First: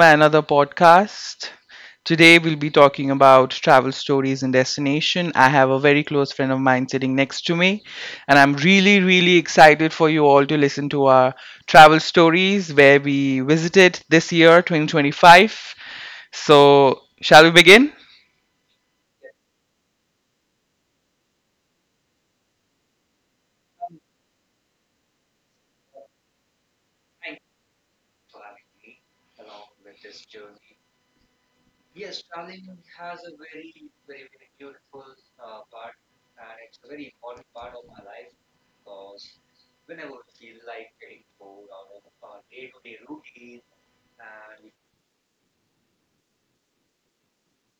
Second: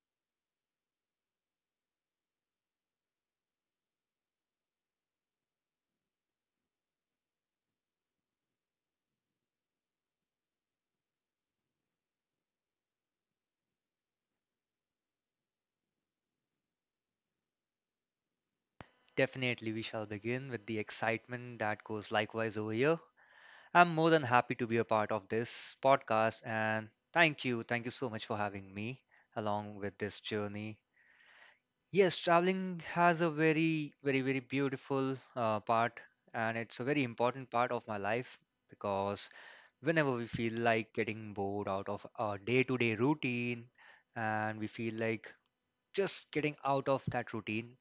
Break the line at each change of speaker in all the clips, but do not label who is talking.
my another podcast. Today we'll be talking about travel stories and destination. I have a very close friend of mine sitting next to me, and I'm really, really excited for you all to listen to our travel stories where we visited this year, 2025. So, shall we begin?
Definitely, we shall begin with the excitement that goes likewise over here. I'm more than happy to be a part of this podcast and thank you. Thank you so much for having me along with this journey. Yes, traveling has a very, very, very beautiful part, and it's a very important part of my life because whenever we feel like getting bored out of our day to day routine and we feel like just getting out of that routine,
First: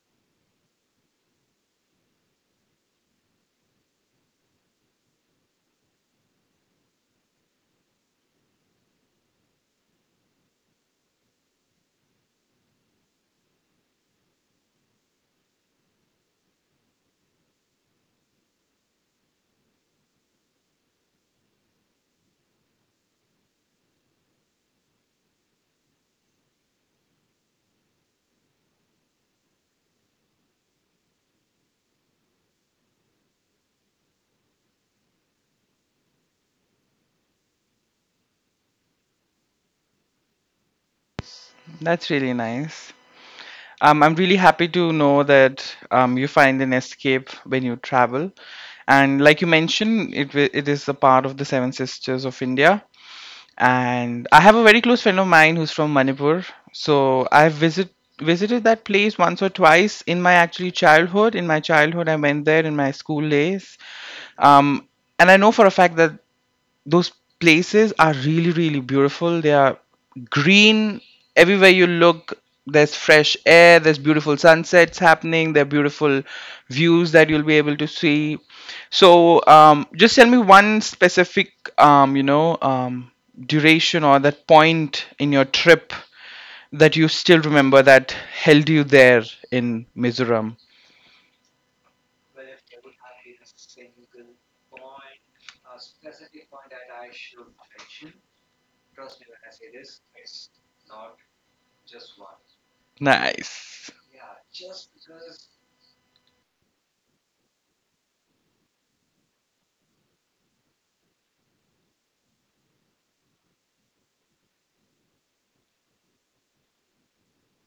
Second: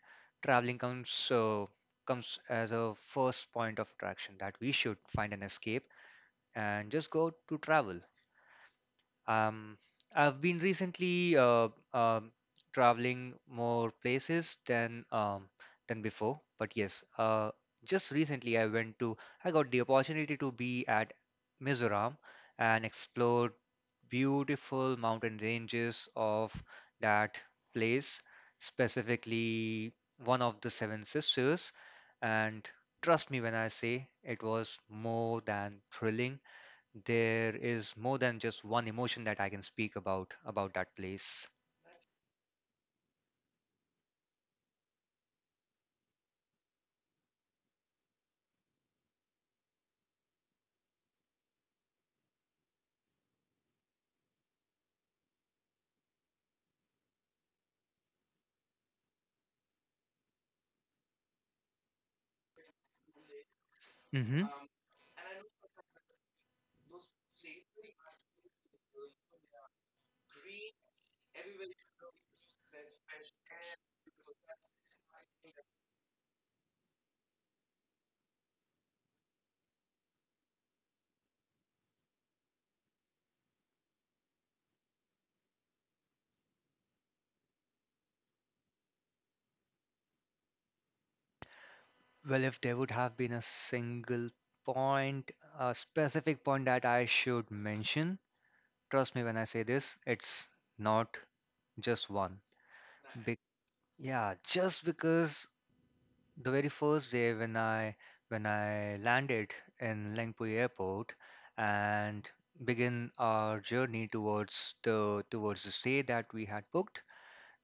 traveling comes as a first point of attraction that we should find an escape and just go to travel. Um, I've been recently traveling more places than before, but yes, just recently I got the opportunity to be at Mizoram and explored beautiful mountain ranges of that place, specifically one of the Seven Sisters, and trust me when I say it was more than thrilling. There is more than just one emotion that I can speak about that place.
That's really nice. I'm really happy to know that you find an escape when you travel. And like you mentioned, it is a part of the Seven Sisters of India. And I have a very close friend of mine who's from Manipur. So I've visited that place once or twice in my actually childhood. In my childhood, I went there in my school days,
Hmm.
um, and I know for a fact that those places are really, really beautiful. They are green everywhere you look. There's fresh air, there's beautiful sunsets happening, there are beautiful views that you'll be able to see. So just tell me one specific, um, you know um, duration or that point in your trip that you still remember, that held you there in Mizoram.
Well, if there would have been a single point, a specific point that I should mention, trust me when I say this, it's not just one. Be-
Nice.
yeah, just because the very first day when I landed in Lengpui Airport and begin our journey towards the stay that we had booked,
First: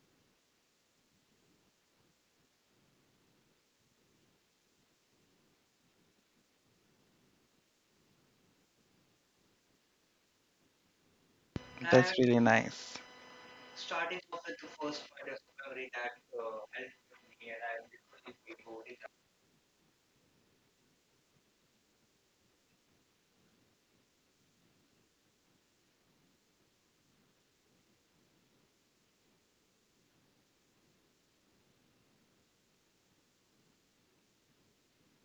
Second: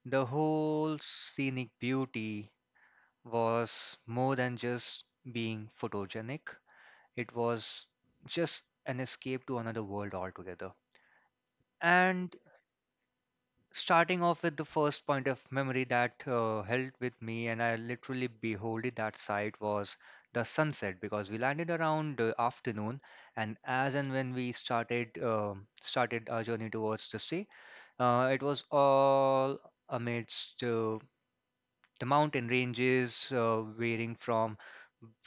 the whole scenic beauty was more than just being photogenic, it was just an escape to another world altogether.
That's
And
really nice.
starting off with the first point of memory that held with me, and I literally beholded that sight, was the sunset, because we landed around afternoon, and as and when we started started our journey towards the sea, it was all amidst the mountain ranges varying from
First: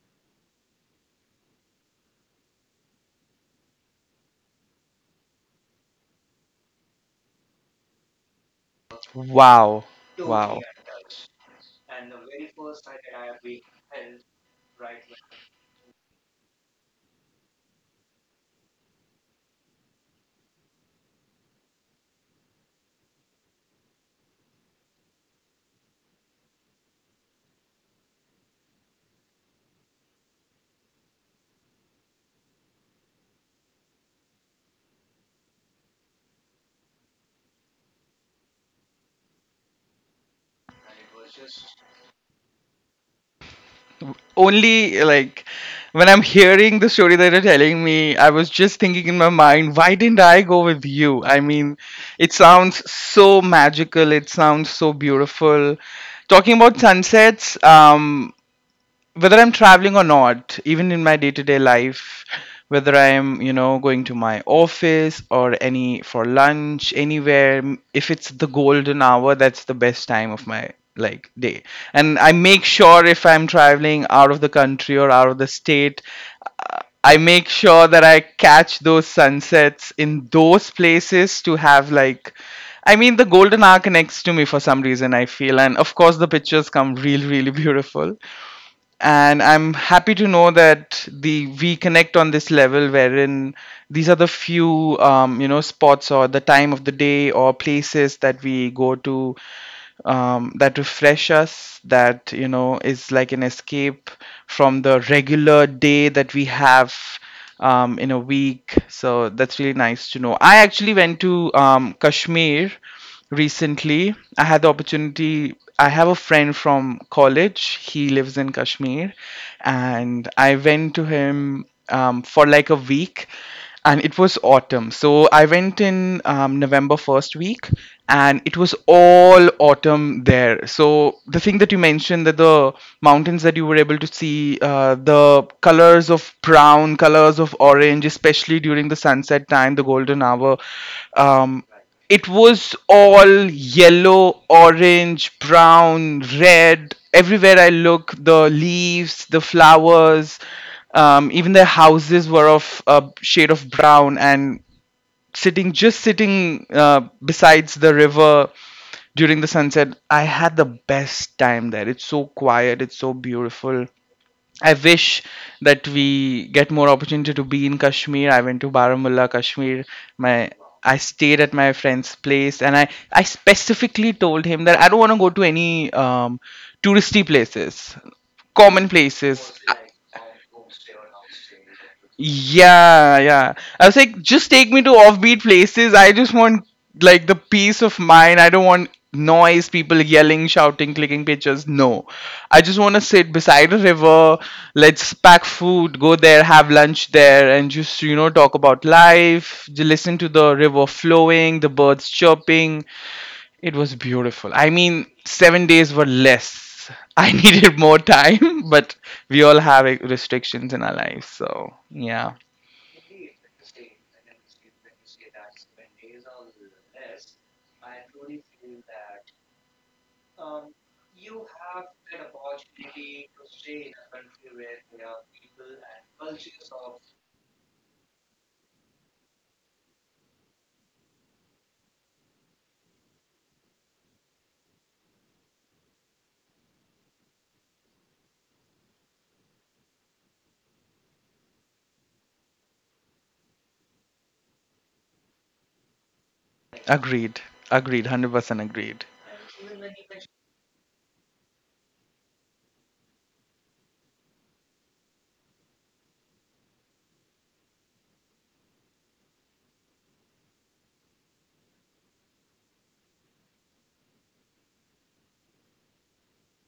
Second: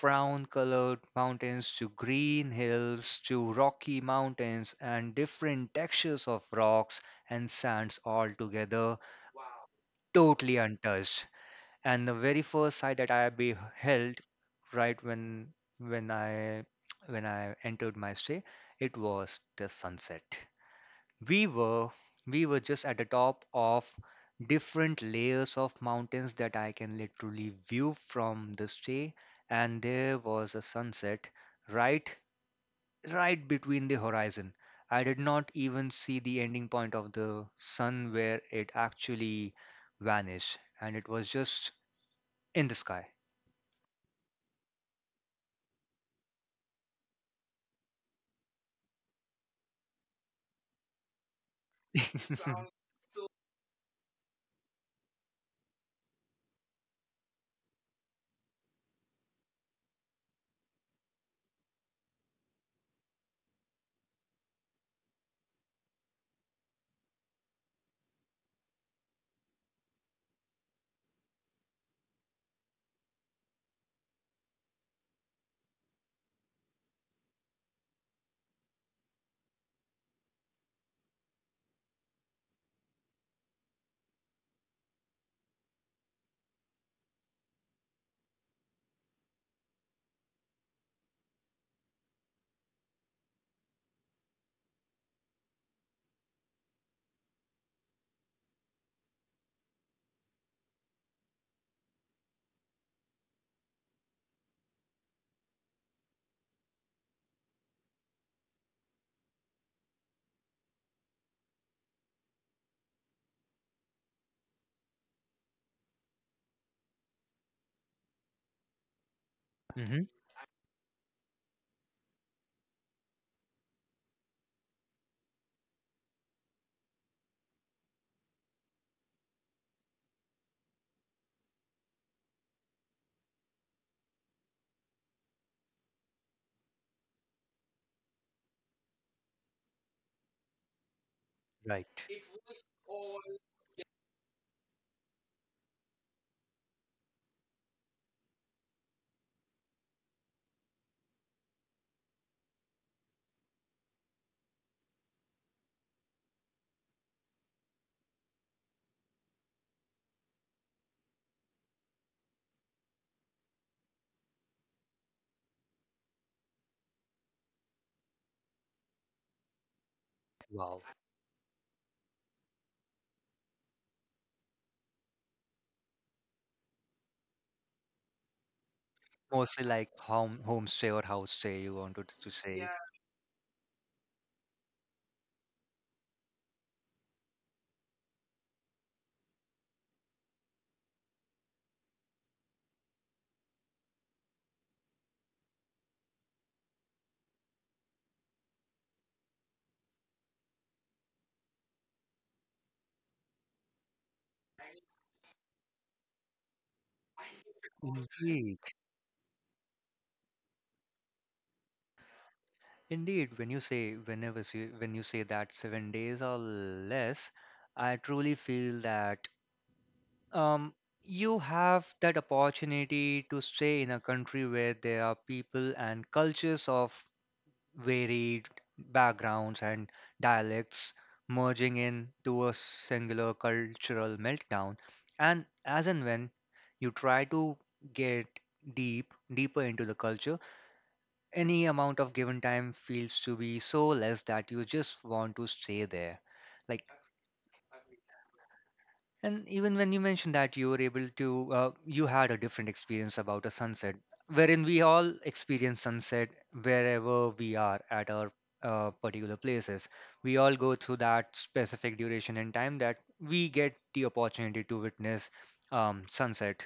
brown colored mountains to green hills to rocky mountains and different textures of rocks and sands all together,
Wow.
totally
Wow.
untouched. And the very first sight that I beheld right when when i when I entered my stay, it was the sunset. we were we were just at the top of different layers of mountains that I can literally view from the stay, and there was a sunset right right between the horizon. I did not even see the ending point of the sun where it actually vanished, and it was just in the sky.
Only like when I'm hearing the story that you're telling me, I was just thinking in my mind, why didn't I go with you? I mean, it sounds so magical, it sounds so beautiful. Talking about sunsets, whether I'm traveling or not, even in my day to day life, whether I'm, you know, going to my office or any for lunch, anywhere, if it's the golden hour, that's the best time of my like day. And I make sure if I'm traveling out of the country or out of the state, uh, I make sure that I catch those sunsets in those places to have like, I mean, the golden hour connects to me for some reason I feel, and of course the pictures come really, really beautiful. And I'm happy to know that the we connect on this level, wherein these are the few, you know, spots or the time of the day or places that we go to, that refresh us, that you know is like an escape from the regular day that we have in a week. So that's really nice to know. I actually went to Kashmir recently. I had the opportunity, I have a friend from college, he lives in Kashmir,
Hmm.
and I went to him for like a week. And it was autumn, so I went in november first week, and it was all autumn there. So the thing that you mentioned, that the mountains that you were able to see, the colors of brown, colors of orange, especially during the sunset time, the golden hour, um,
Right.
it was all yellow, orange, brown, red. Everywhere I look, the leaves, the flowers, even their houses were of a shade of brown. And sitting, just sitting besides the river during the sunset, I had the best time there. It's so quiet, it's so beautiful. I wish that we get more opportunity to be in Kashmir. I went to Baramulla, Kashmir. My,
Wow.
I stayed at my friend's place, and I specifically told him that I don't want to go to any touristy places, common places.
Mostly like homestay or house stay you wanted to say.
Yeah, yeah. I was like, just take me to offbeat places. I just want like the peace of mind. I don't want noise, people yelling, shouting, clicking pictures. No. I just want to sit beside a river. Let's pack food, go there, have lunch there, and just, you know, talk about life. Listen to the river flowing, the birds chirping. It was beautiful. I mean, 7 days were less. I needed more time,
Indeed.
but we all have like, restrictions in our lives. So, yeah.
Indeed, when you say when you say that 7 days or less, I truly feel that um, you have that opportunity to stay in a country where there are people and cultures of varied backgrounds and dialects merging into a singular cultural meltdown. And as and when you try to get deeper into the culture, any amount of given time feels to be so less that you just want to stay there like.
Agreed. Agreed. 100% agreed.
And even when you mentioned that you were able to you had a different experience about a sunset, wherein we all experience sunset wherever we are at our particular places, we all go through that specific duration and time that we get the opportunity to witness sunset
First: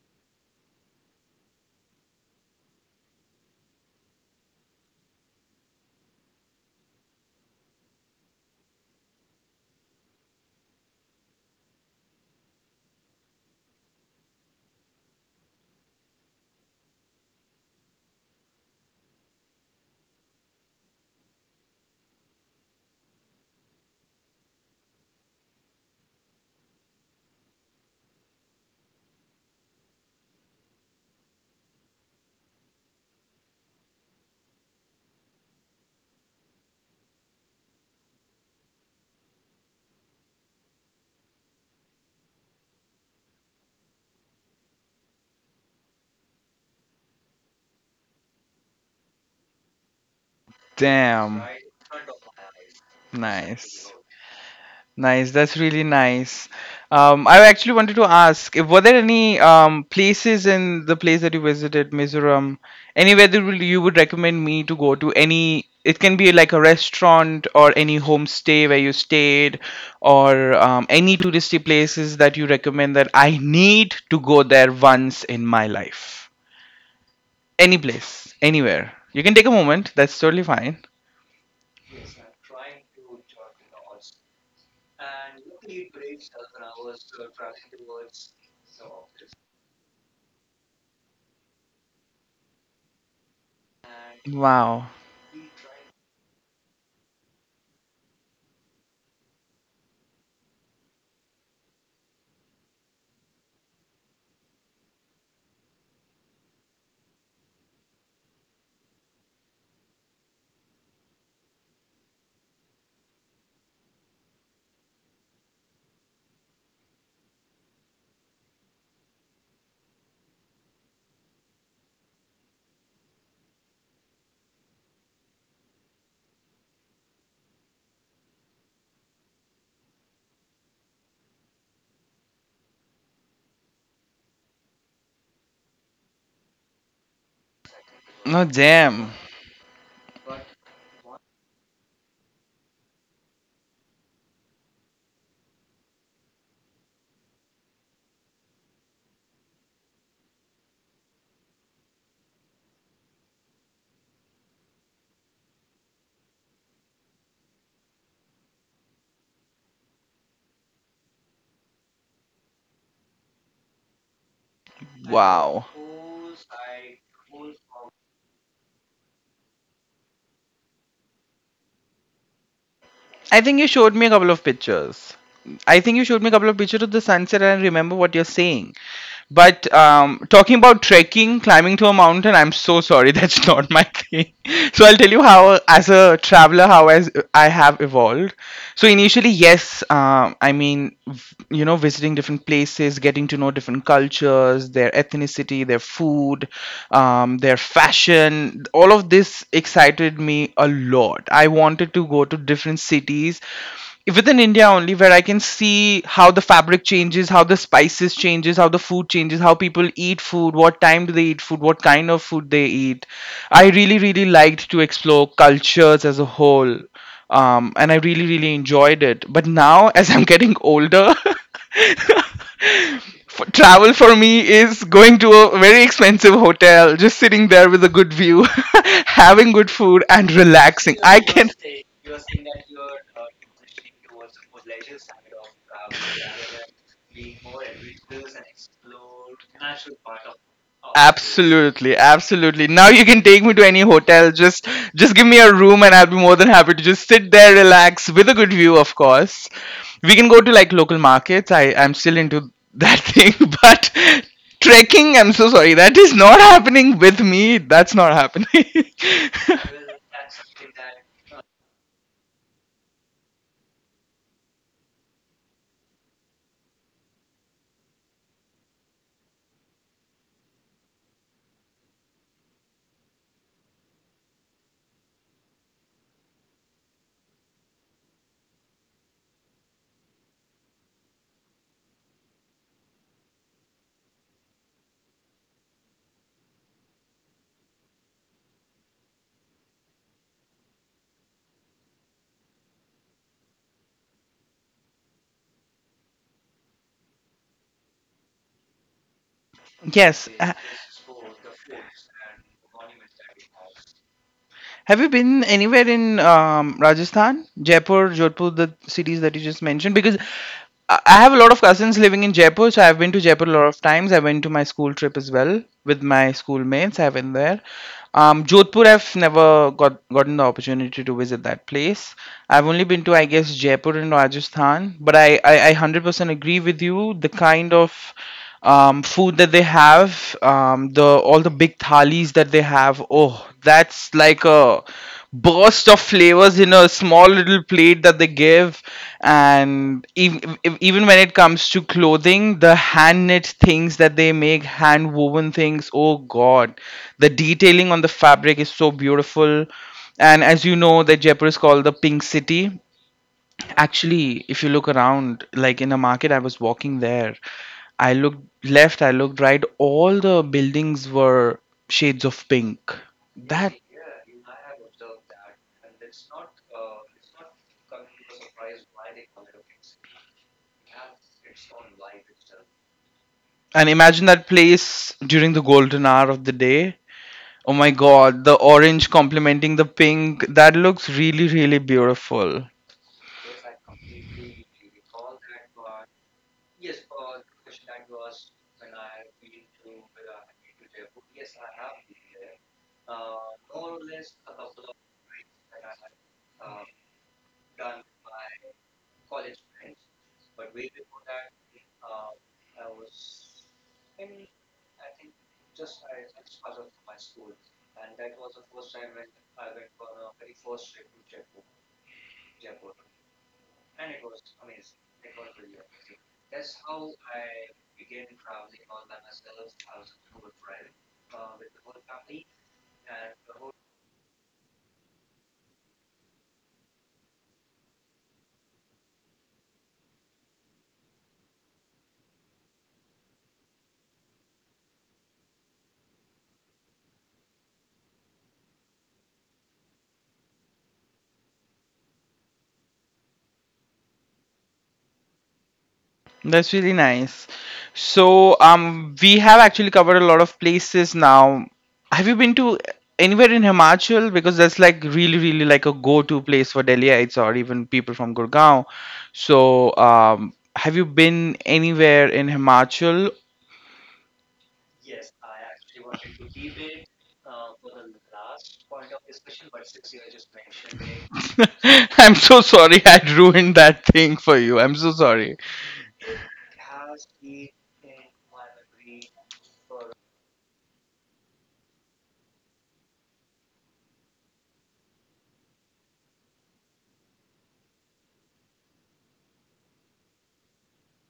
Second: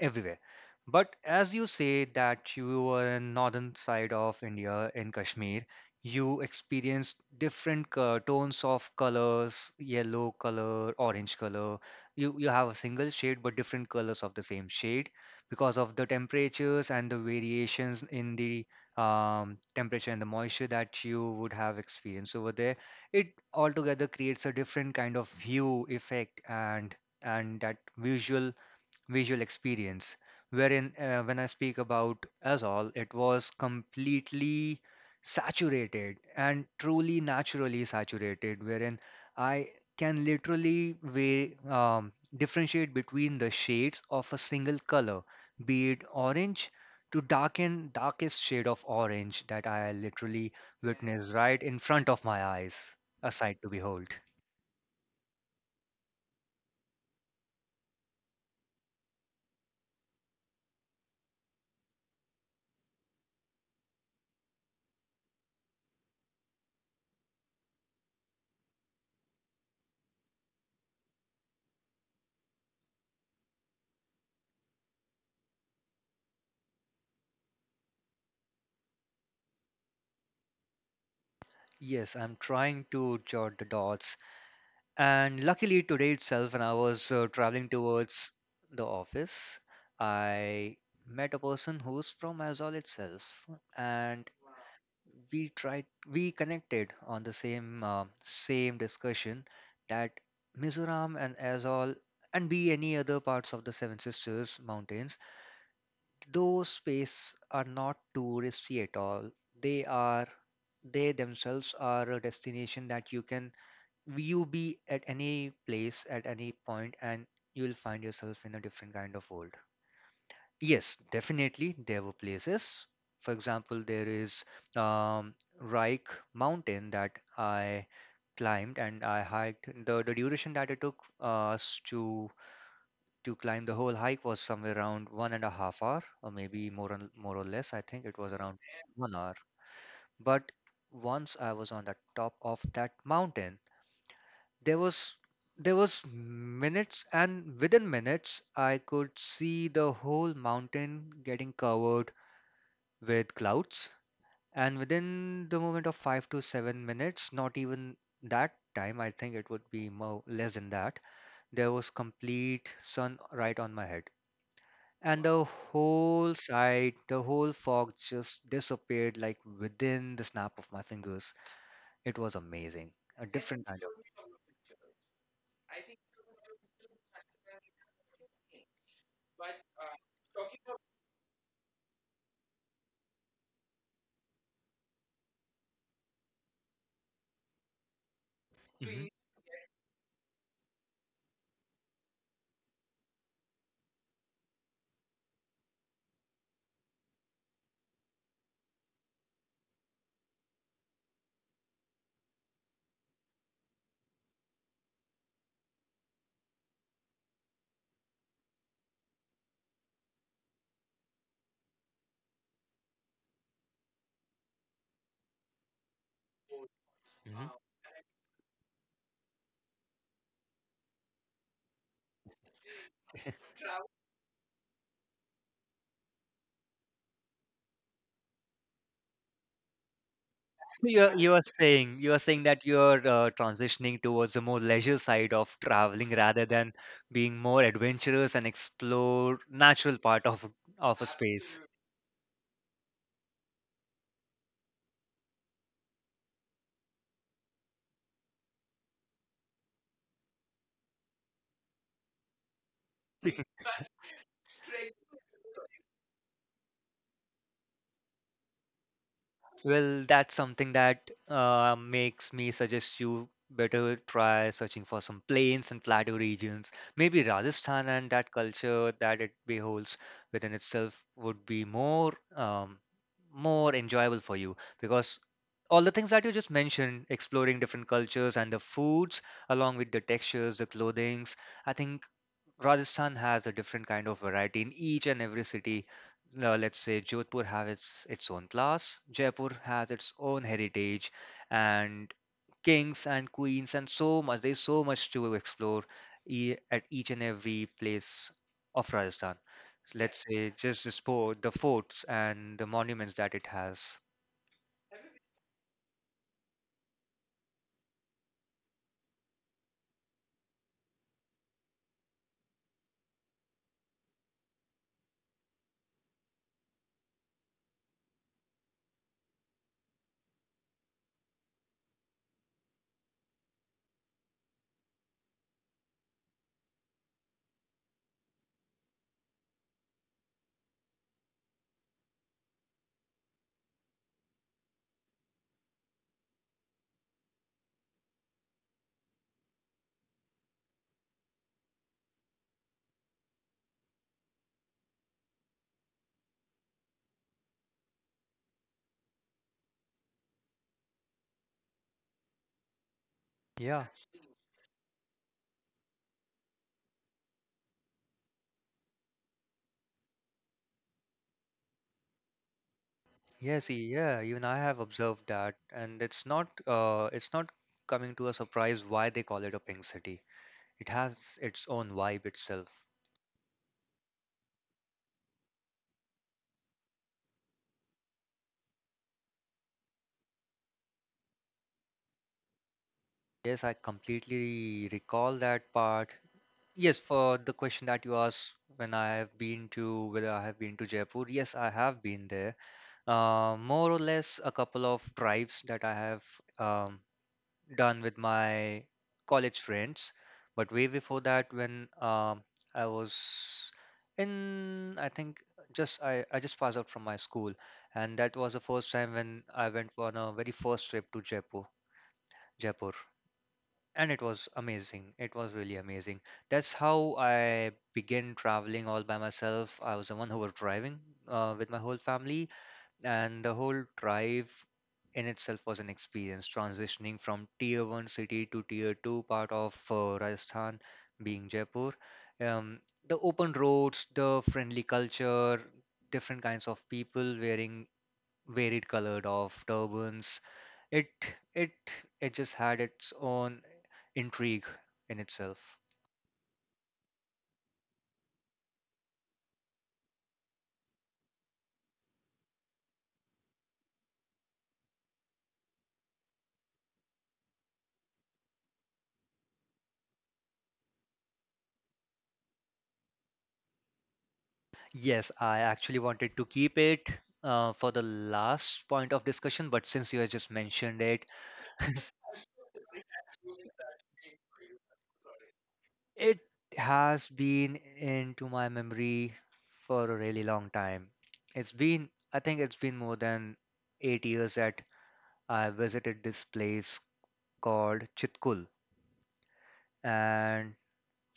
everywhere. But as you say that you were in northern side of India in Kashmir, you experienced different tones of colors, yellow color, orange color. You have a single shade but different colors of the same shade because of the temperatures and the variations in the temperature and the moisture that you would have experienced over there. It altogether creates a different kind of view effect, and that visual experience, wherein when I speak about Azol, it was completely saturated and truly naturally saturated, wherein I can literally differentiate between the shades of a single color, be it orange to darken darkest shade of orange that I literally witnessed
Damn.
right in front of my eyes, a sight to
Nice.
behold.
Nice. That's really nice. I actually wanted to ask, were there any places in the place that you visited, Mizoram, anywhere that you would recommend me to go to? Any, it can be like a restaurant or any homestay where you stayed, or any touristy places that you recommend that I need to go there once in my life. Any place, anywhere. You can take a moment. That's totally fine.
Yes, I'm trying to jot the dots. And luckily today itself, when I was traveling towards the office, I met a person who's from Azol itself, and
Wow.
we tried we connected on the same discussion that Mizoram and Azol and be any other parts of the Seven Sisters mountains, those space are not touristy at all. They are they themselves are a destination that you can you be at any place at any point, and you'll find yourself in a different kind of world. Yes, definitely there were places. For example, there is um, reich mountain that I climbed and I hiked. The duration that it took us to climb the whole hike was somewhere around one and a half hour, or maybe more or less, I think it was
No,
around
damn.
1 hour. But once I was on the top of that mountain, there was minutes, and within minutes I could see the whole mountain getting covered with clouds. And within the moment of 5 to 7 minutes, not even that time, I think it would be more less than that, there was complete sun right on my head, and the
Wow.
whole side, the whole fog just disappeared like within the snap of my fingers. It was amazing, a
I think
different
you
kind of.
showed me a couple of pictures. I think you showed me a couple of pictures of the sunset and I remember what you're saying. But talking about trekking, climbing to a mountain, I'm so sorry, that's not my thing. So I'll tell you how, as a traveler, how as I have evolved. So
Mhm,
initially, yes, I mean, you know, visiting different places, getting to know different cultures, their ethnicity, their food, their fashion, all of this excited me a lot. I wanted to go to different cities within India only where I can see how the fabric changes, how the spices changes, how the food changes, how people eat food, what time do they eat food, what kind of food they eat. I really, really liked to explore cultures as a whole.
mhm.
And I really, really enjoyed it. But now as I'm getting older travel for me is going to a very expensive hotel, just sitting there with a good view, having good food, and
So
relaxing. I
you are
can.
saying that you are transitioning towards a more leisure side of traveling rather than being more adventurous and explore natural part of a space.
Absolutely, absolutely. Now you can take me to any hotel. Just give me a room and I'll be more than happy to just sit there, relax with a good view, of course. We can go to like local markets. I'm still into that thing, but trekking, I'm so sorry. That is not happening with me. That's not happening.
Well, that's something that makes me suggest you better try searching for some plains and plateau regions. Maybe Rajasthan and that culture that it beholds within itself would be more enjoyable for you, because all the things that you just mentioned, exploring different cultures and the foods, along with the textures, the clothings, I think Rajasthan has a different kind of variety in each and every city. Let's say Jodhpur has its own class, Jaipur has its own heritage, and kings and queens, and so much. There's so much to explore e at each and every place of Rajasthan.
Yes.
Let's say just the sport, the forts, and the monuments that it has.
Have you been anywhere in Rajasthan, Jaipur, Jodhpur, the cities that you just mentioned? Because I have a lot of cousins living in Jaipur, so I've been to Jaipur a lot of times. I went to my school trip as well with my schoolmates. I've been there. Jodhpur, I've never gotten the opportunity to visit that place. I've only been to, I guess, Jaipur and Rajasthan. But I 100% agree with you. The kind of food that they have, the all the big thalis that they have. Oh, that's like a burst of flavors in a small little plate that they give. And even when it comes to clothing, the hand knit things that they make, hand woven things. Oh God, the detailing on the fabric is so beautiful. And as you know, that Jaipur is called the Pink City,
Yeah.
actually, if you look around, like in a market, I was walking there. I looked left, I looked right, all the buildings were shades of pink.
Yes,
That,
yeah, even I have observed that, and it's not coming to a surprise why they call it a pink city. It has its own vibe itself.
and imagine that place during the golden hour of the day. Oh my god, the orange complementing the pink. That looks really, really beautiful.
Yes, I completely recall that part. Yes, for the question that you asked when I have been to whether I have been to Jaipur, yes, I have been there. More or less a couple of drives that I have um, done with my college friends. But way before that, when I was in, I think I just passed out from my school, and that was the first time when I went on a very first trip to Jaipur. Jaipur and it was amazing, it was really amazing. That's how I began traveling all by myself. I was the one who was driving with my whole family, and the whole drive in itself was an experience transitioning from tier 1 city to tier 2 part of Rajasthan, being Jaipur. um, the open roads, the friendly culture, different kinds of people wearing varied colored of turbans. It it it just had its own intrigue in itself.
That's really nice. So, we have actually covered a lot of places now. Have you been to anywhere in Himachal? Because that's like really, really like a go-to place for Delhiites or even people from Gurgaon. So, have you been anywhere in Himachal?
Yes, I actually wanted to keep it for the last point of discussion, but since you have just mentioned it,
I'm so sorry, I ruined that thing for you. I'm so sorry.
it has been into my memory for a really long time. It's been, I think it's been more than 8 years that I visited this place called Chitkul. And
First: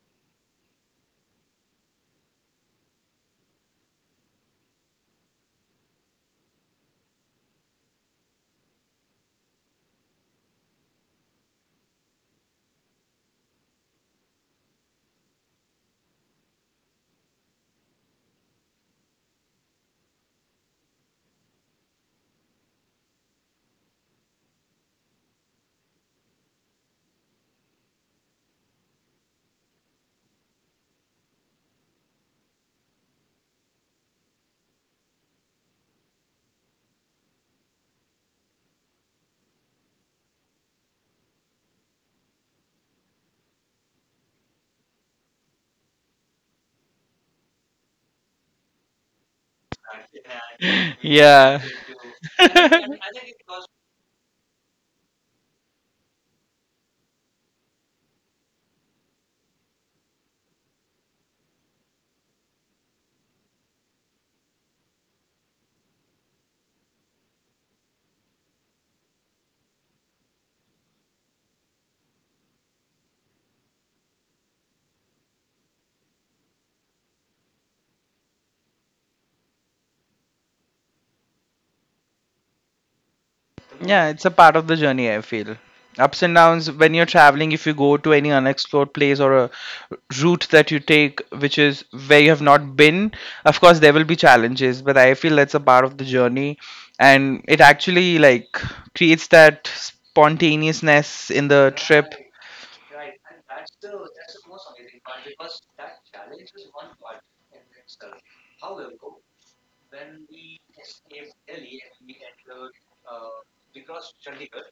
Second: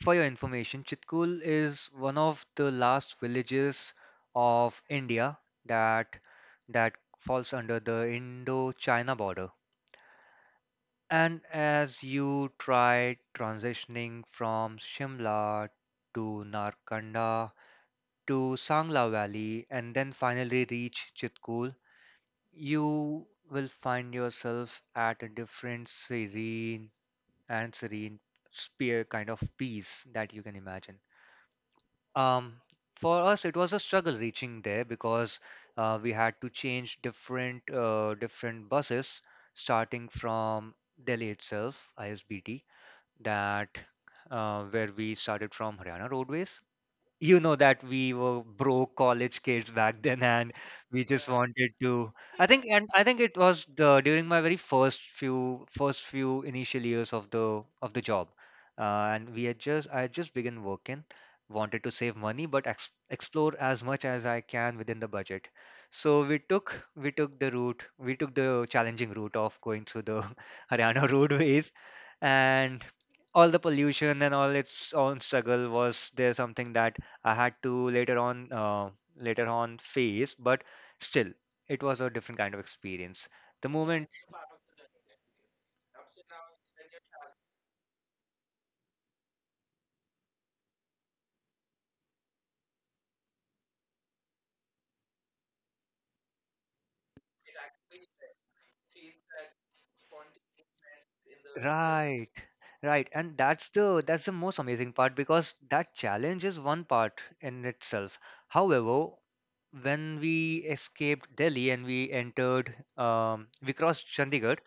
for your information, Chitkul is one of the last villages of India that that falls under the Indo-China border. And as you try transitioning from Shimla to Narkanda to Sangla Valley and then finally reach Chitkul, you will find yourself at a different serene sphere kind of peace that you can imagine. Um, for us, it was a struggle reaching there because we had to change different different buses starting from Delhi itself, ISBT, that where we started from Haryana Roadways. You know that we were broke college kids back then, and we just
Yeah.
wanted to. I think it was during my very first few initial years of the job. And we had just I had just begun working, wanted to save money but explore as much as I can within the budget. So we took the challenging route of going through the Haryana Roadways, and all the pollution and all its own struggle was there, something that I had to later on face. But still, it was a different kind of experience. The
Yeah,
moment.
it's a part of the journey, I feel. Ups and downs when you're traveling, if you go to any unexplored place or a route that you take, which is where you have not been, of course, there will be challenges, but I feel that's a part of the journey and it actually like creates that spontaneousness in the trip.
Right, right, and that's the most amazing part, because that challenge is one part in itself. However, when we escaped Delhi and we entered, we crossed Chandigarh.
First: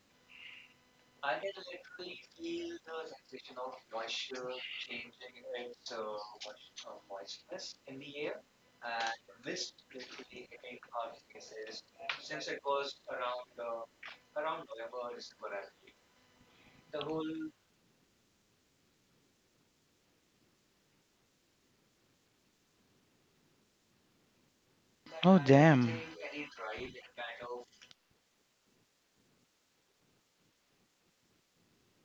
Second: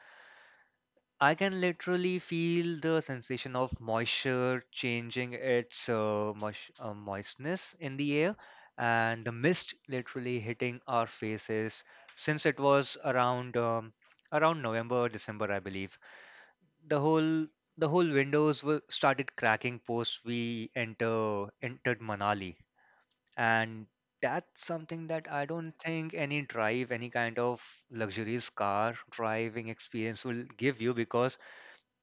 I can literally feel the sensation of moisture changing its moistness in the air and the mist literally hitting our faces, since it was around around November, December, I believe. The whole the whole windows were started cracking post we entered Manali, and that's something that
Oh
I don't
damn.
think any drive, any kind of luxurious car driving experience will give you, because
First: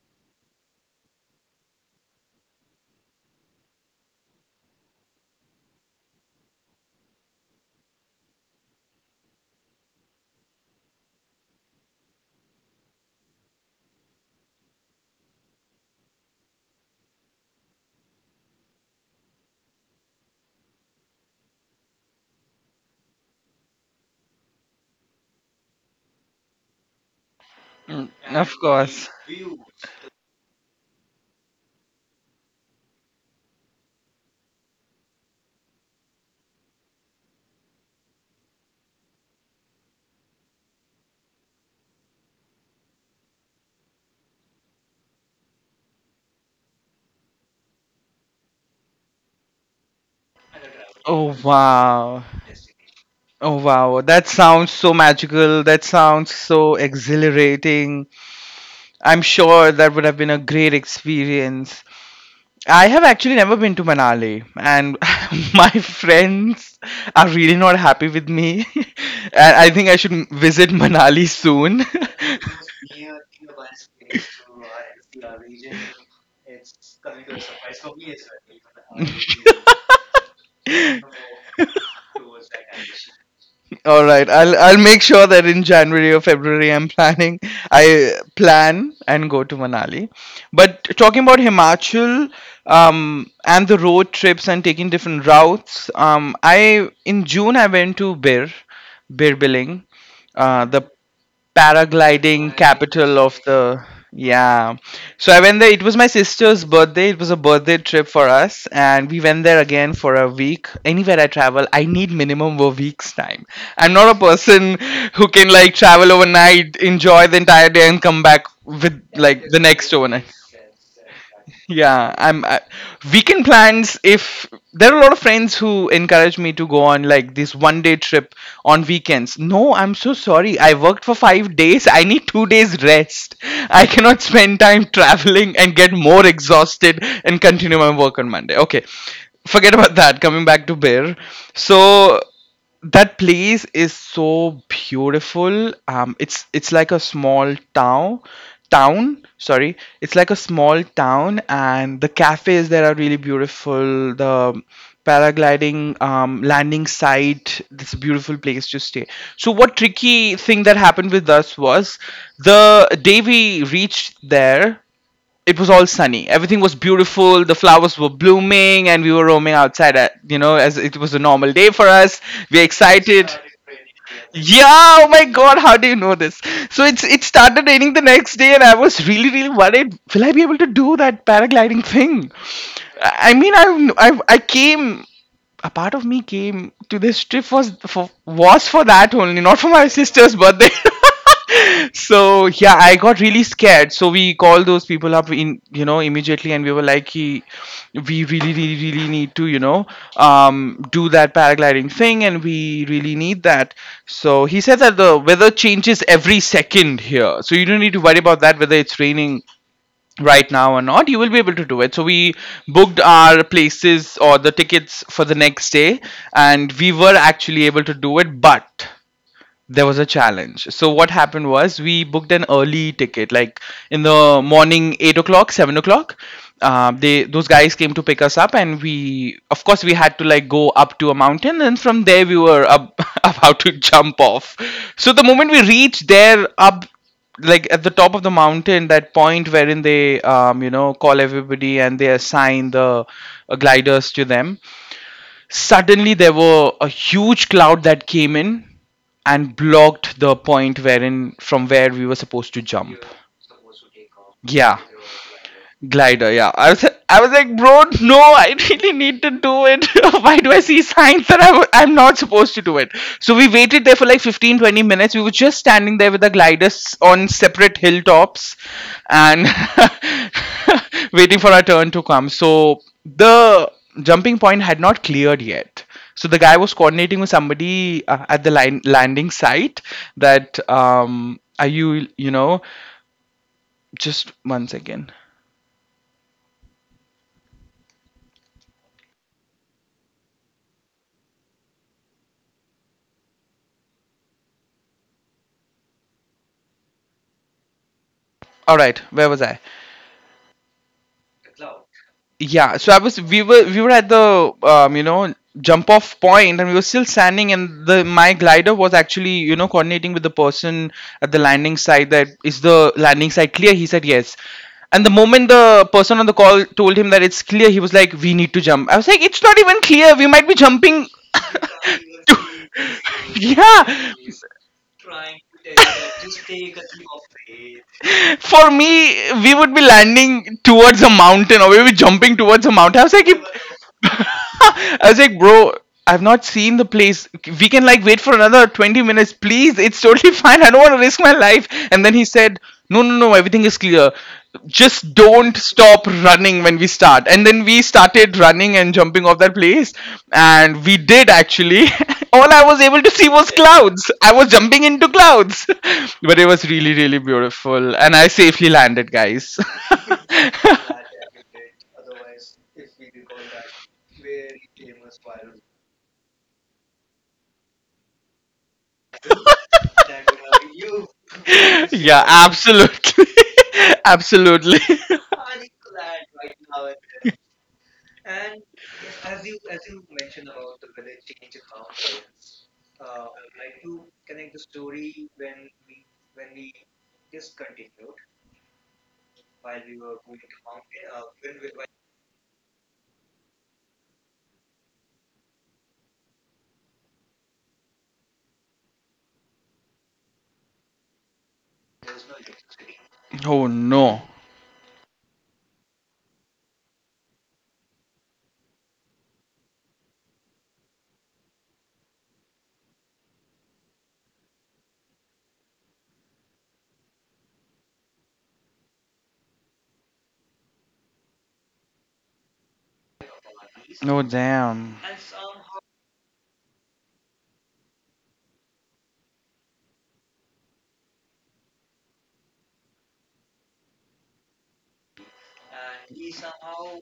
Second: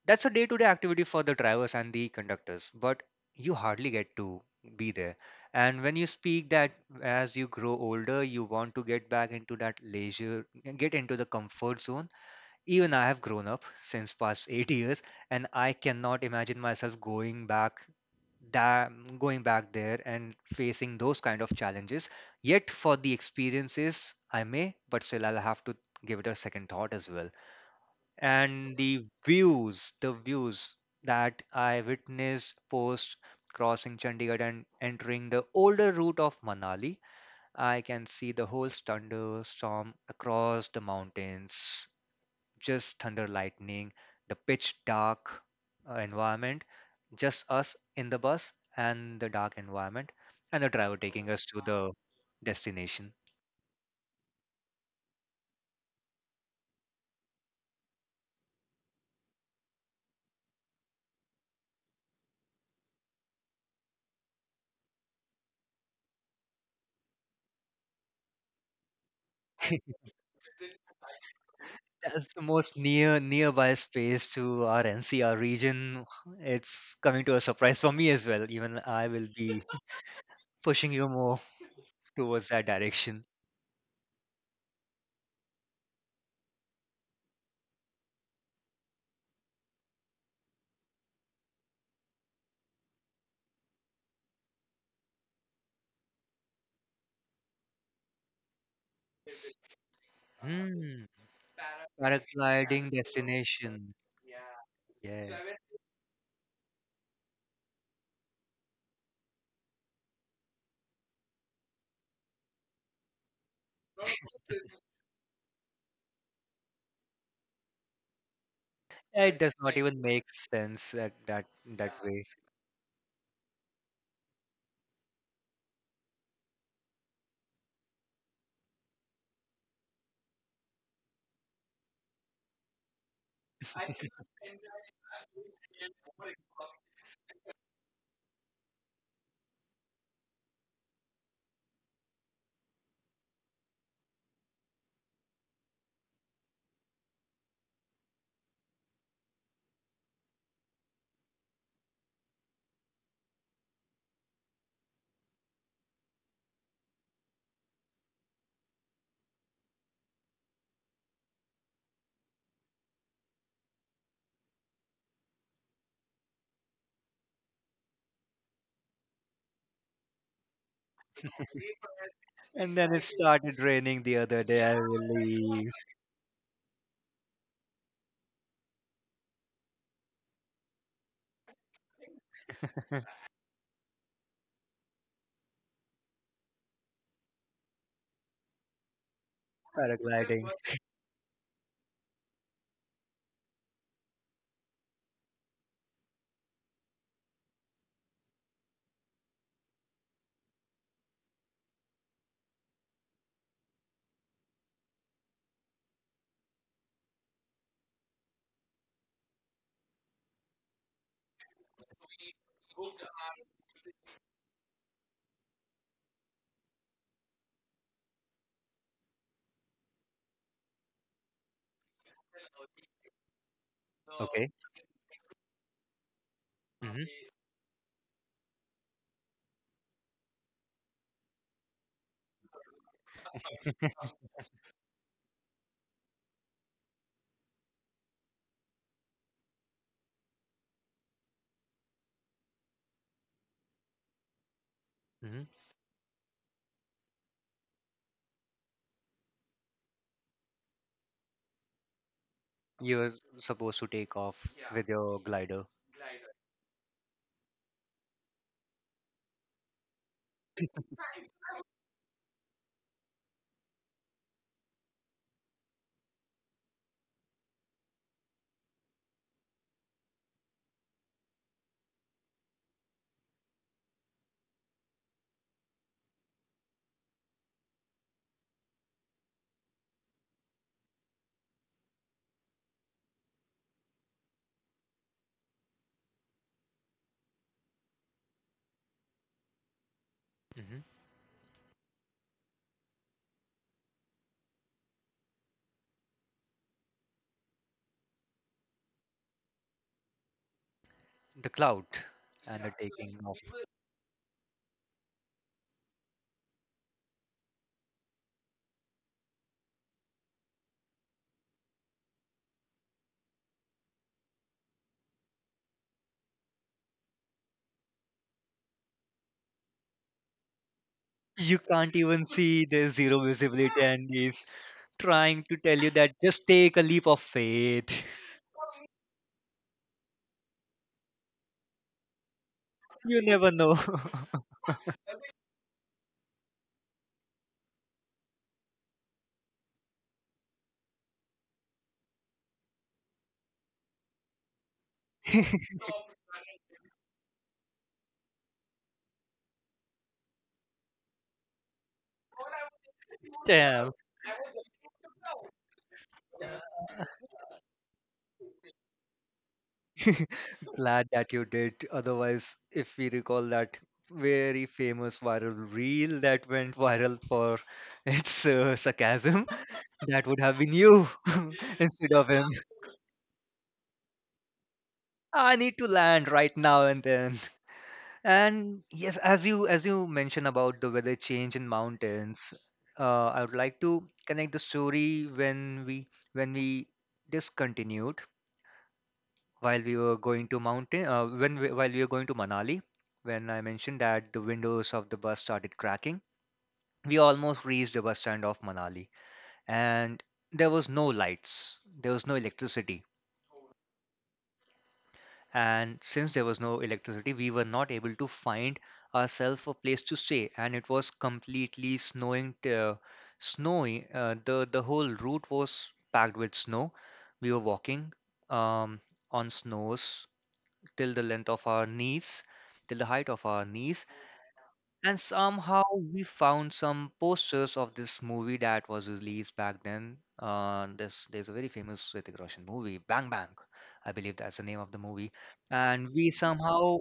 that's a day-to-day activity for the drivers and the conductors. But you hardly get to be there. And when you speak that, as you grow older you want to get back into that leisure, get into the comfort zone. Even I have grown up since past 8 years, and I cannot imagine myself going back, that, going back there and facing those kind of challenges. Yet for the experiences I may, but still I'll have to give it a second thought as well.
Mm, of
And the
course.
views the views that I witnessed post crossing Chandigarh and entering the older route of Manali, I can see the whole thunderstorm across the mountains, just thunder lightning, the pitch dark environment, just us in the bus and the dark environment, and the driver taking
Oh
us to the
wow.
destination.
Oh wow, that sounds so magical, that sounds so exhilarating. I'm sure that would have been a great experience. I have actually never been to Manali, and my friends are really not happy with me. And I think I should visit Manali soon.
That's the most nearby space to our NCR region. It's coming to a surprise for me as well. Even I will be pushing you more towards that direction.
All right, I'll make sure that in January or February I'm planning, I plan and go to Manali. But talking about Himachal, and the road trips and taking different routes, I in June I went to Bir, Bir Biling, the
Hmm.
paragliding
Paragliding
capital of the,
destination.
yeah.
Yes.
So I went there. It was my sister's birthday. It was a birthday trip for us, and we went there again for a week. Anywhere I travel, I need minimum a week's time. I'm not a person who can like travel overnight, enjoy the entire day and come back with
Yeah, it
like
does
the
not
next
even
overnight.
make sense at that
yeah
way.
i'm I, weekend plans, if there are a lot of friends who encourage me to go on like this 1 day trip on weekends. No, I'm so sorry, I worked for 5 days, I need 2 days rest. I cannot spend time traveling and get more exhausted and continue my work on Monday. Okay, forget about that. Coming back to Bear, so that place is so beautiful. It's like a small town town, sorry, it's like a small town, and the cafes there are really beautiful, the paragliding, landing site. It's a beautiful place to stay. So what tricky thing that happened with us was the day we reached there, it was all sunny. Everything was beautiful. The flowers were blooming, and we were roaming outside. As it was a normal day for us. We're
And then it
excited.
started raining the other day, I
Yeah, oh my god,
believe.
how do you know this? It started raining the next day, and I was really really worried. Will I be able to do that paragliding thing? I I mean, I I came, a part of me came to this trip was for that only, not for my sister's
Paragliding.
birthday. So yeah, I got really scared. So we called those people up in you know immediately, and we were like, "Ki, we really, really, really need to do that paragliding thing, and we really need that. So he said that the weather changes every second here, so you don't need to worry about that, whether it's raining right now or not, you will be able to do it. So we booked our places or the tickets for the next day, and we were actually able to do it. But there was a challenge. So what happened was we booked an early ticket, like in the
Okay.
morning, 8 o'clock, 7 o'clock.
Hmm.
They, those guys came to pick us up, and we, of course, we had to like go up to a mountain, and from there we were up, about to jump off. So the moment we reached there, up like at the top of the mountain, that point wherein they, call everybody and they assign the, gliders to them.
Hmm.
Suddenly, there were a huge cloud that came in and blocked the point wherein from where we were supposed to
You
jump.
were supposed to take off
Yeah.
with your glider.
Glider, yeah. I was like, bro, no, I really need to do it. Why do I see signs that I'm not supposed to do it? So we waited there for like 15, 20 minutes. We were just standing there with the gliders on separate hilltops and waiting for our turn to come. So the jumping point had not cleared yet. So the guy was coordinating with somebody, at the landing site, that, are you, you know just once again.
Mm-hmm.
All right, where was I?
The cloud and the
Yeah, so I
taking
was
off.
we were at the, jump off point, and we were still standing, and the my glider was actually, coordinating with the person at the landing site, that is the landing site clear. He said yes, and the moment the person on the call told him that it's clear, he was like, we need to jump. I was like, it's not even clear, we might be jumping.
You can't even see,
to-
there's zero visibility, and
yeah,
he's trying to tell you that just take a leap of faith.
for me, we would be landing towards a mountain, or we would be jumping towards a mountain. I was
You
like it
never know.
I was like, bro, I've not seen the place. We can like wait for another 20 minutes, please. It's totally fine. I don't want to risk my life. And then he said, no, no, no, everything is clear. Just don't stop running when we start. And then we started running and jumping off that place. And we did actually. All I was able to see was
Damn.
clouds. I was jumping into clouds. But it was really, really beautiful. And I safely landed, guys.
Glad that you did. Otherwise, if we recall that very famous viral reel that went viral for its sarcasm, that would have been you instead
Yeah,
of him.
absolutely. Absolutely.
I need to land right now and then. And yes, as you mentioned about the weather change in mountains, I would like to connect the story when we discontinued while we were going to mountain while we were going to Manali, when I mentioned that the windows of the bus started cracking. We almost reached the bus stand of Manali, and there was no lights, there was no electricity.
Oh no.
And since there was no electricity, we were not able to find ourselves a place to stay. And it was completely snowing snowy, the whole route was packed with snow. We were walking, um, on snows till the length of our knees, till the height of our knees.
No damn.
And somehow we found some posters of this movie that was released back then. This There's a very famous Hrithik Roshan movie, Bang Bang. I believe that's the name of the movie. And we somehow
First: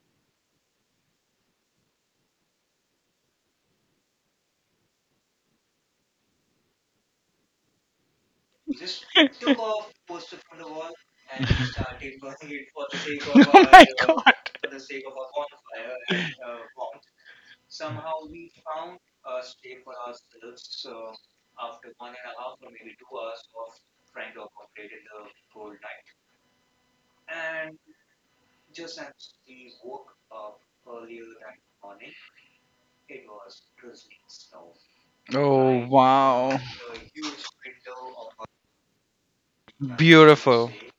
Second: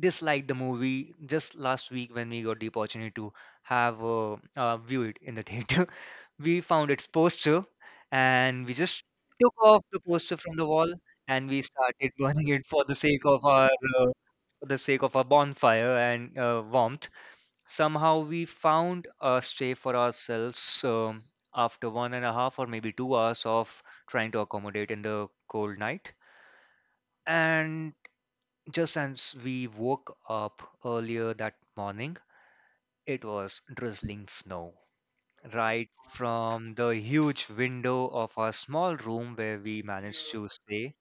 disliked the movie just last week when we got the opportunity to have view it in the theater. We found its poster, and we just took off the poster from the wall, and we started
Oh
burning it for the sake of our
my
uh,
god.
bonfire and warmth. Somehow we found a stay for ourselves, after one and a half or maybe 2 hours of trying to accommodate in the cold night. And just as we woke up earlier that morning, it was drizzling snow
Oh
right
wow.
from the huge window of our small room where we managed to
Beautiful.
stay.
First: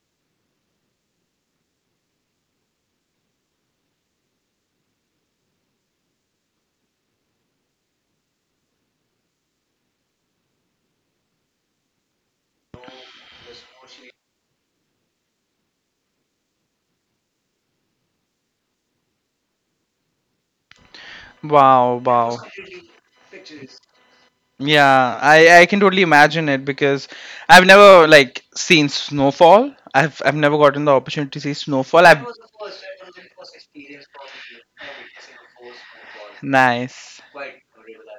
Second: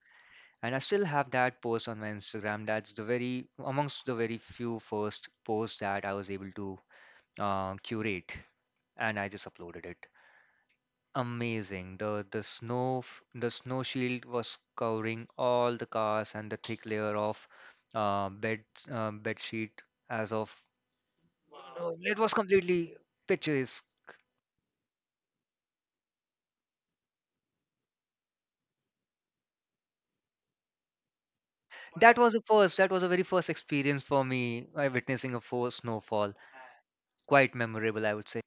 And I still have that post on my Instagram. That's the very amongst the very few first posts that I was able to curate, and I just uploaded it. Amazing. The snow shield was covering all the cars, and the thick layer of uh, bed bed sheet as of, no,
Wow,
it was
wow.
completely picturesque.
Yeah, I can totally imagine it because I've never like seen snowfall. I've never gotten the opportunity to see
That
snowfall.
was the
I've,
first. That was a very first experience for me, witnessing a full snowfall.
nice.
Quite memorable, I would say.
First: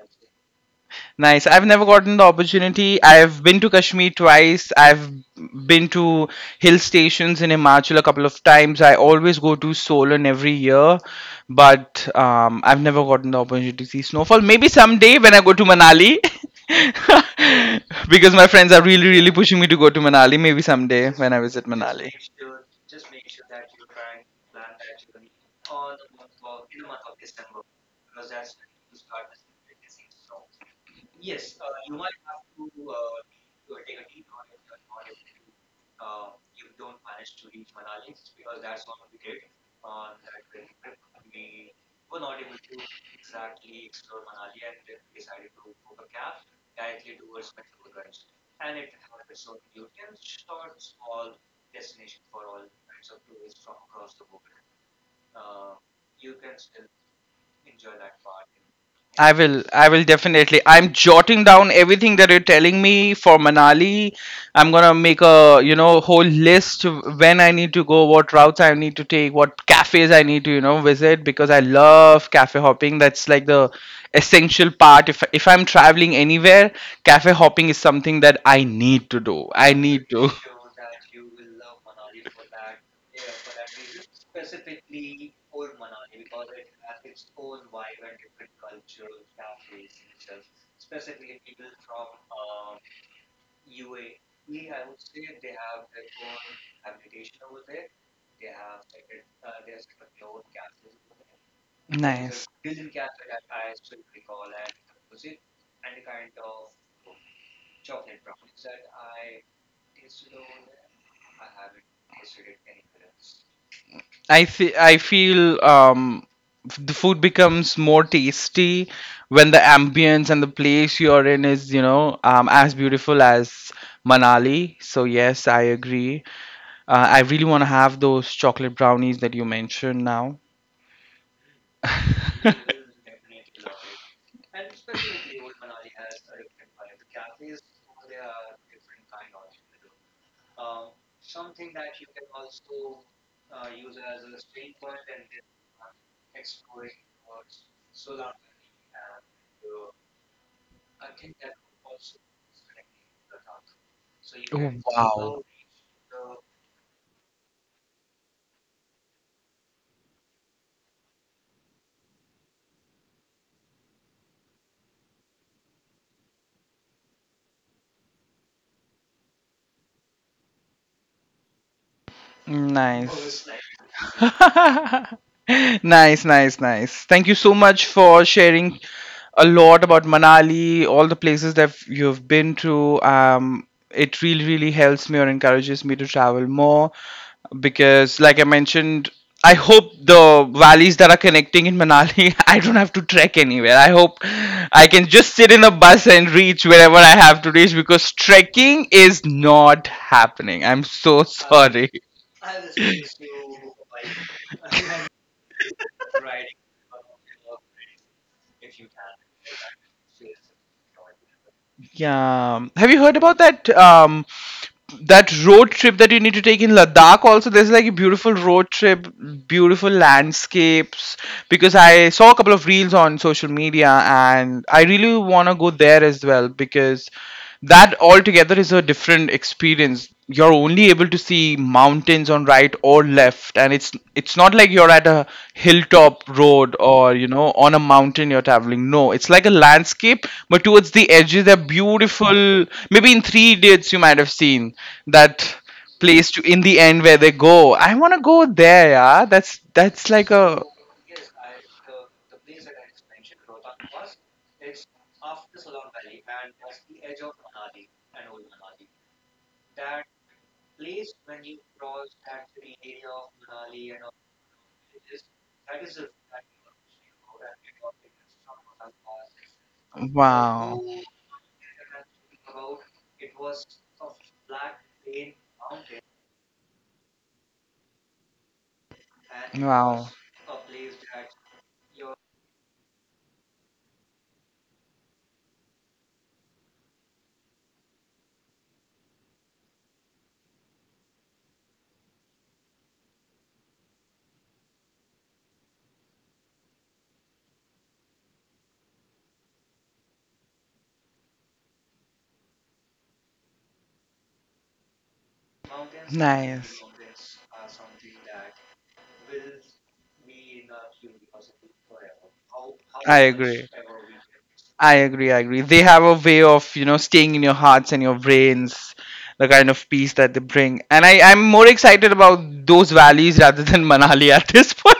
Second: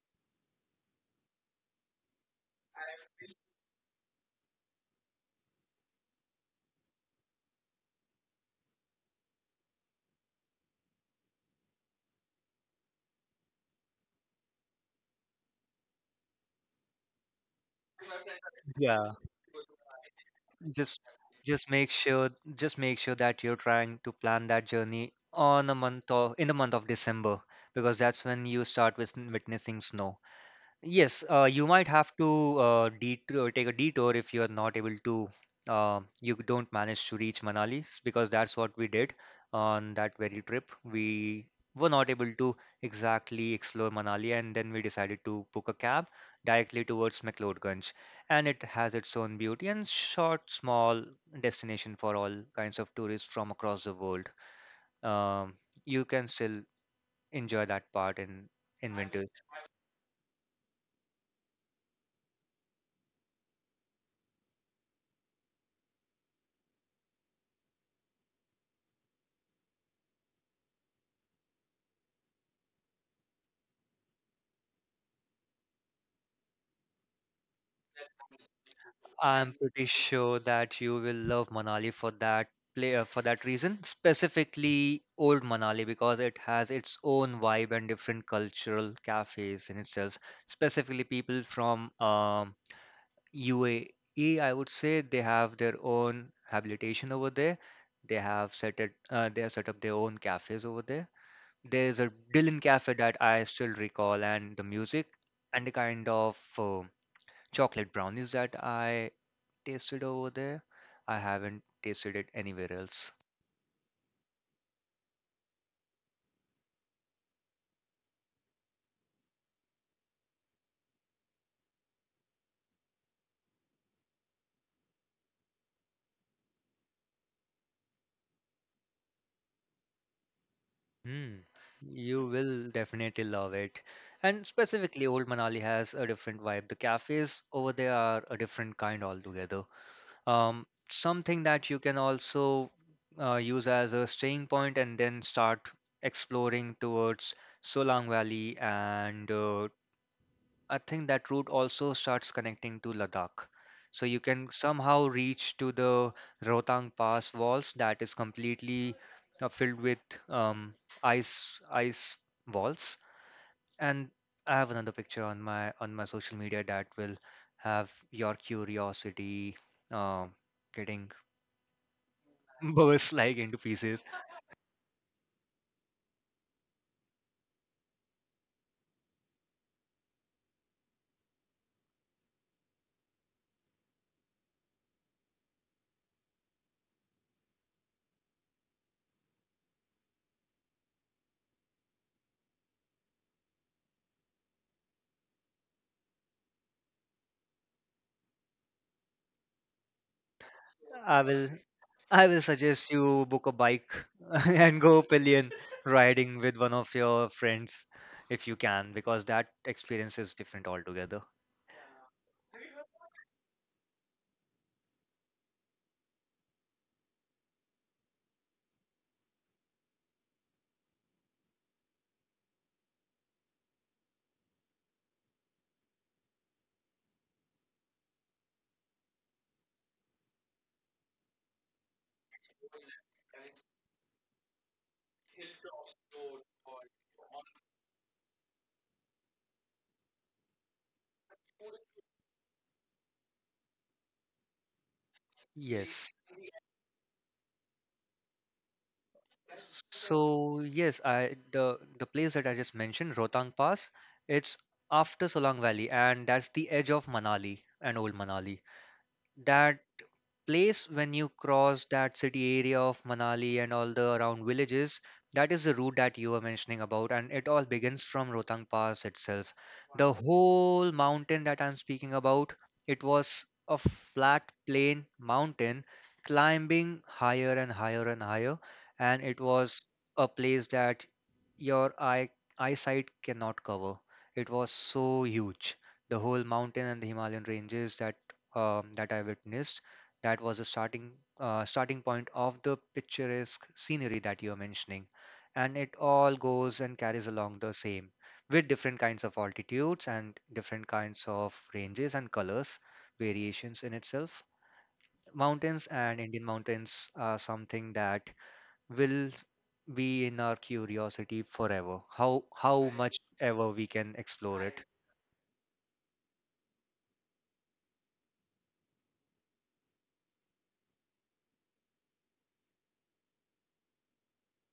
Nice. I've never gotten the opportunity. I've been to Kashmir twice. I've been to hill stations in Himachal a couple of times. I always go to Solan every year, but I've never gotten the opportunity to see snowfall. Maybe someday when I go to Manali, because my friends are really,
Yeah.
really pushing me to go to Manali. Maybe
just
someday when I visit
just make
Manali.
sure just make sure that you're trying to plan that journey on a month or in the month of December, because that's when you start with witnessing snow. Yes, you might have to detour, take a detour if you are not able to, you don't manage to reach Manali because that's what we did on that very trip. We were not able to exactly explore Manali, and then we decided to book a cab directly towards McLeodganj. And it has its own beauty and short, small destination for all kinds of tourists from across the world. Um, you can still enjoy that part in
I
winter.
will. Peace. I will definitely. I'm jotting down everything that you're telling me for Manali. I'm gonna make a whole list of when I need to go, what routes I need to take, what cafes I need to visit, because I love cafe hopping. That's like the essential part. If I'm traveling anywhere, cafe hopping is something that I need to do. I
I'm
I'm need
pretty
to.
sure that you will love Manali for that reason, specifically Old Manali, because it has its own vibe and different cultural cafes in itself. Specifically, people from UAE, I would say, they have their own habilitation over there. They have set it, they have set up their own cafes over there.
There's a,
There's a
nice. A,
Dylan cafe that I still recall, and the music and the kind of chocolate brownies that I tasted over there, I haven't tasted it anywhere else.
I feel, I feel, the food becomes more tasty when the ambience and the place you're in is, as beautiful as Manali. So yes, I agree. I really want to have those chocolate brownies that you mentioned now.
Hmm. You will definitely love it. And specifically, Old Manali has a different vibe. The cafes over there are a different kind altogether. Something that you can also use as a staying point and then start exploring towards Solang Valley, and I think that route also starts connecting to Ladakh. So you can somehow
Wow.
reach to the Rohtang Pass walls, that is completely filled with um, ice walls. And I have another picture on my social media that will have your curiosity uh, getting burst
Nice.
like into pieces.
Nice, nice, nice. Thank you so much for sharing a lot about Manali, all the places that you've been to. It really, really helps me or encourages me to travel more, because, like I mentioned, I hope the valleys that are connecting in Manali, I don't have to trek anywhere. I hope I can just sit in a bus and reach wherever I have to reach, because trekking is not happening. I'm so
I will
sorry.
I will suggest you book a bike and go pillion riding with one of your friends, if you can, because that experience is different altogether.
Yeah. Have you heard about that road trip that you need to take in Ladakh also? There's like a beautiful road trip, beautiful landscapes, because I saw a couple of reels on social media and I really want to go there as well because that altogether is a different experience. You're only able to see mountains on right or left, and it's not like you're at a hilltop road or on a mountain you're traveling. No, it's like a landscape, but towards the edges they're beautiful. Maybe in Three Idiots you might have seen that place
Yes.
to in the end where they go. I want to go there, yeah. That's like a,
So yes, I, the place that I just mentioned, Rotang Pass, it's after Solang Valley, and that's the edge of Manali and Old Manali. That place, when you cross that city area of Manali and all the around villages, that is the route that you were mentioning about, and it all begins from Rotang Pass itself. The
wow.
whole mountain that I'm speaking about, it was a flat plain mountain, climbing higher and higher and higher, and it was
Wow.
a place that your eyesight cannot cover. It was so huge. The whole mountain and the Himalayan ranges that that I witnessed, that was the starting starting point of the picturesque scenery that you're mentioning, and it all goes and carries along the same, with different kinds of altitudes and different kinds of ranges and colors variations in itself. Mountains and Indian
Nice.
mountains are something that will be in our curiosity forever, how
I
much
agree.
ever we can explore
I
it.
agree. I agree. They have a way of, you know, staying in your hearts and your brains, the kind of peace that they bring. And I, I'm more excited about those valleys rather than Manali at this point.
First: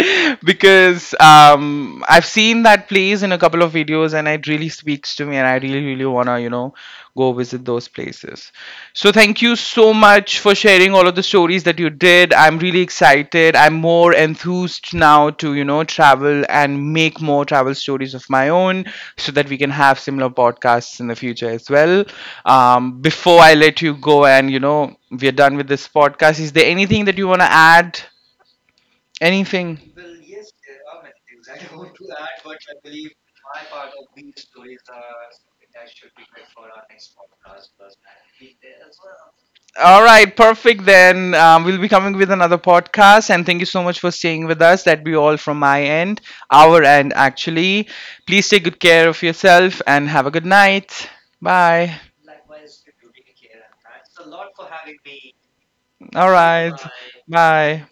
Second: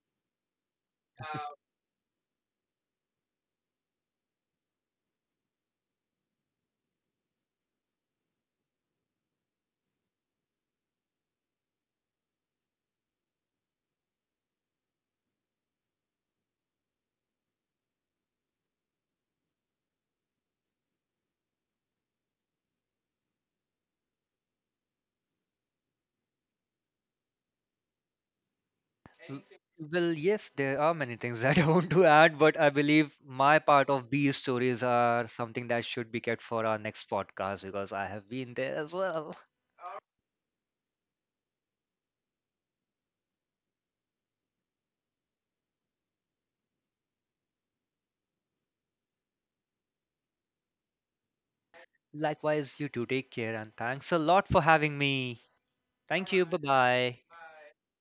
Because I've seen that place in a couple of videos and it really speaks to me and I really really wanna go visit those places. So thank you so much for sharing all of the stories that you did. I'm really excited. I'm more enthused now to travel and make more travel stories of my own, so that we can have similar podcasts in the future as well. Before I let you go and we're done with this podcast, is there anything that you wanna add?
W-
Anything?
Well, yes, there are many things that I want to add, but I believe my part of these stories are something that should be kept for our next podcast, because I have been there as well.
All right, perfect. Then we'll be coming with another podcast. And thank you so much for staying with us. That'd be all from my end, our end, actually. Please take good care of yourself and have a good night. Bye.
Likewise, you too. Take care and thanks a lot for having me. Thank
All
you. Bye
right.
bye.
Bye.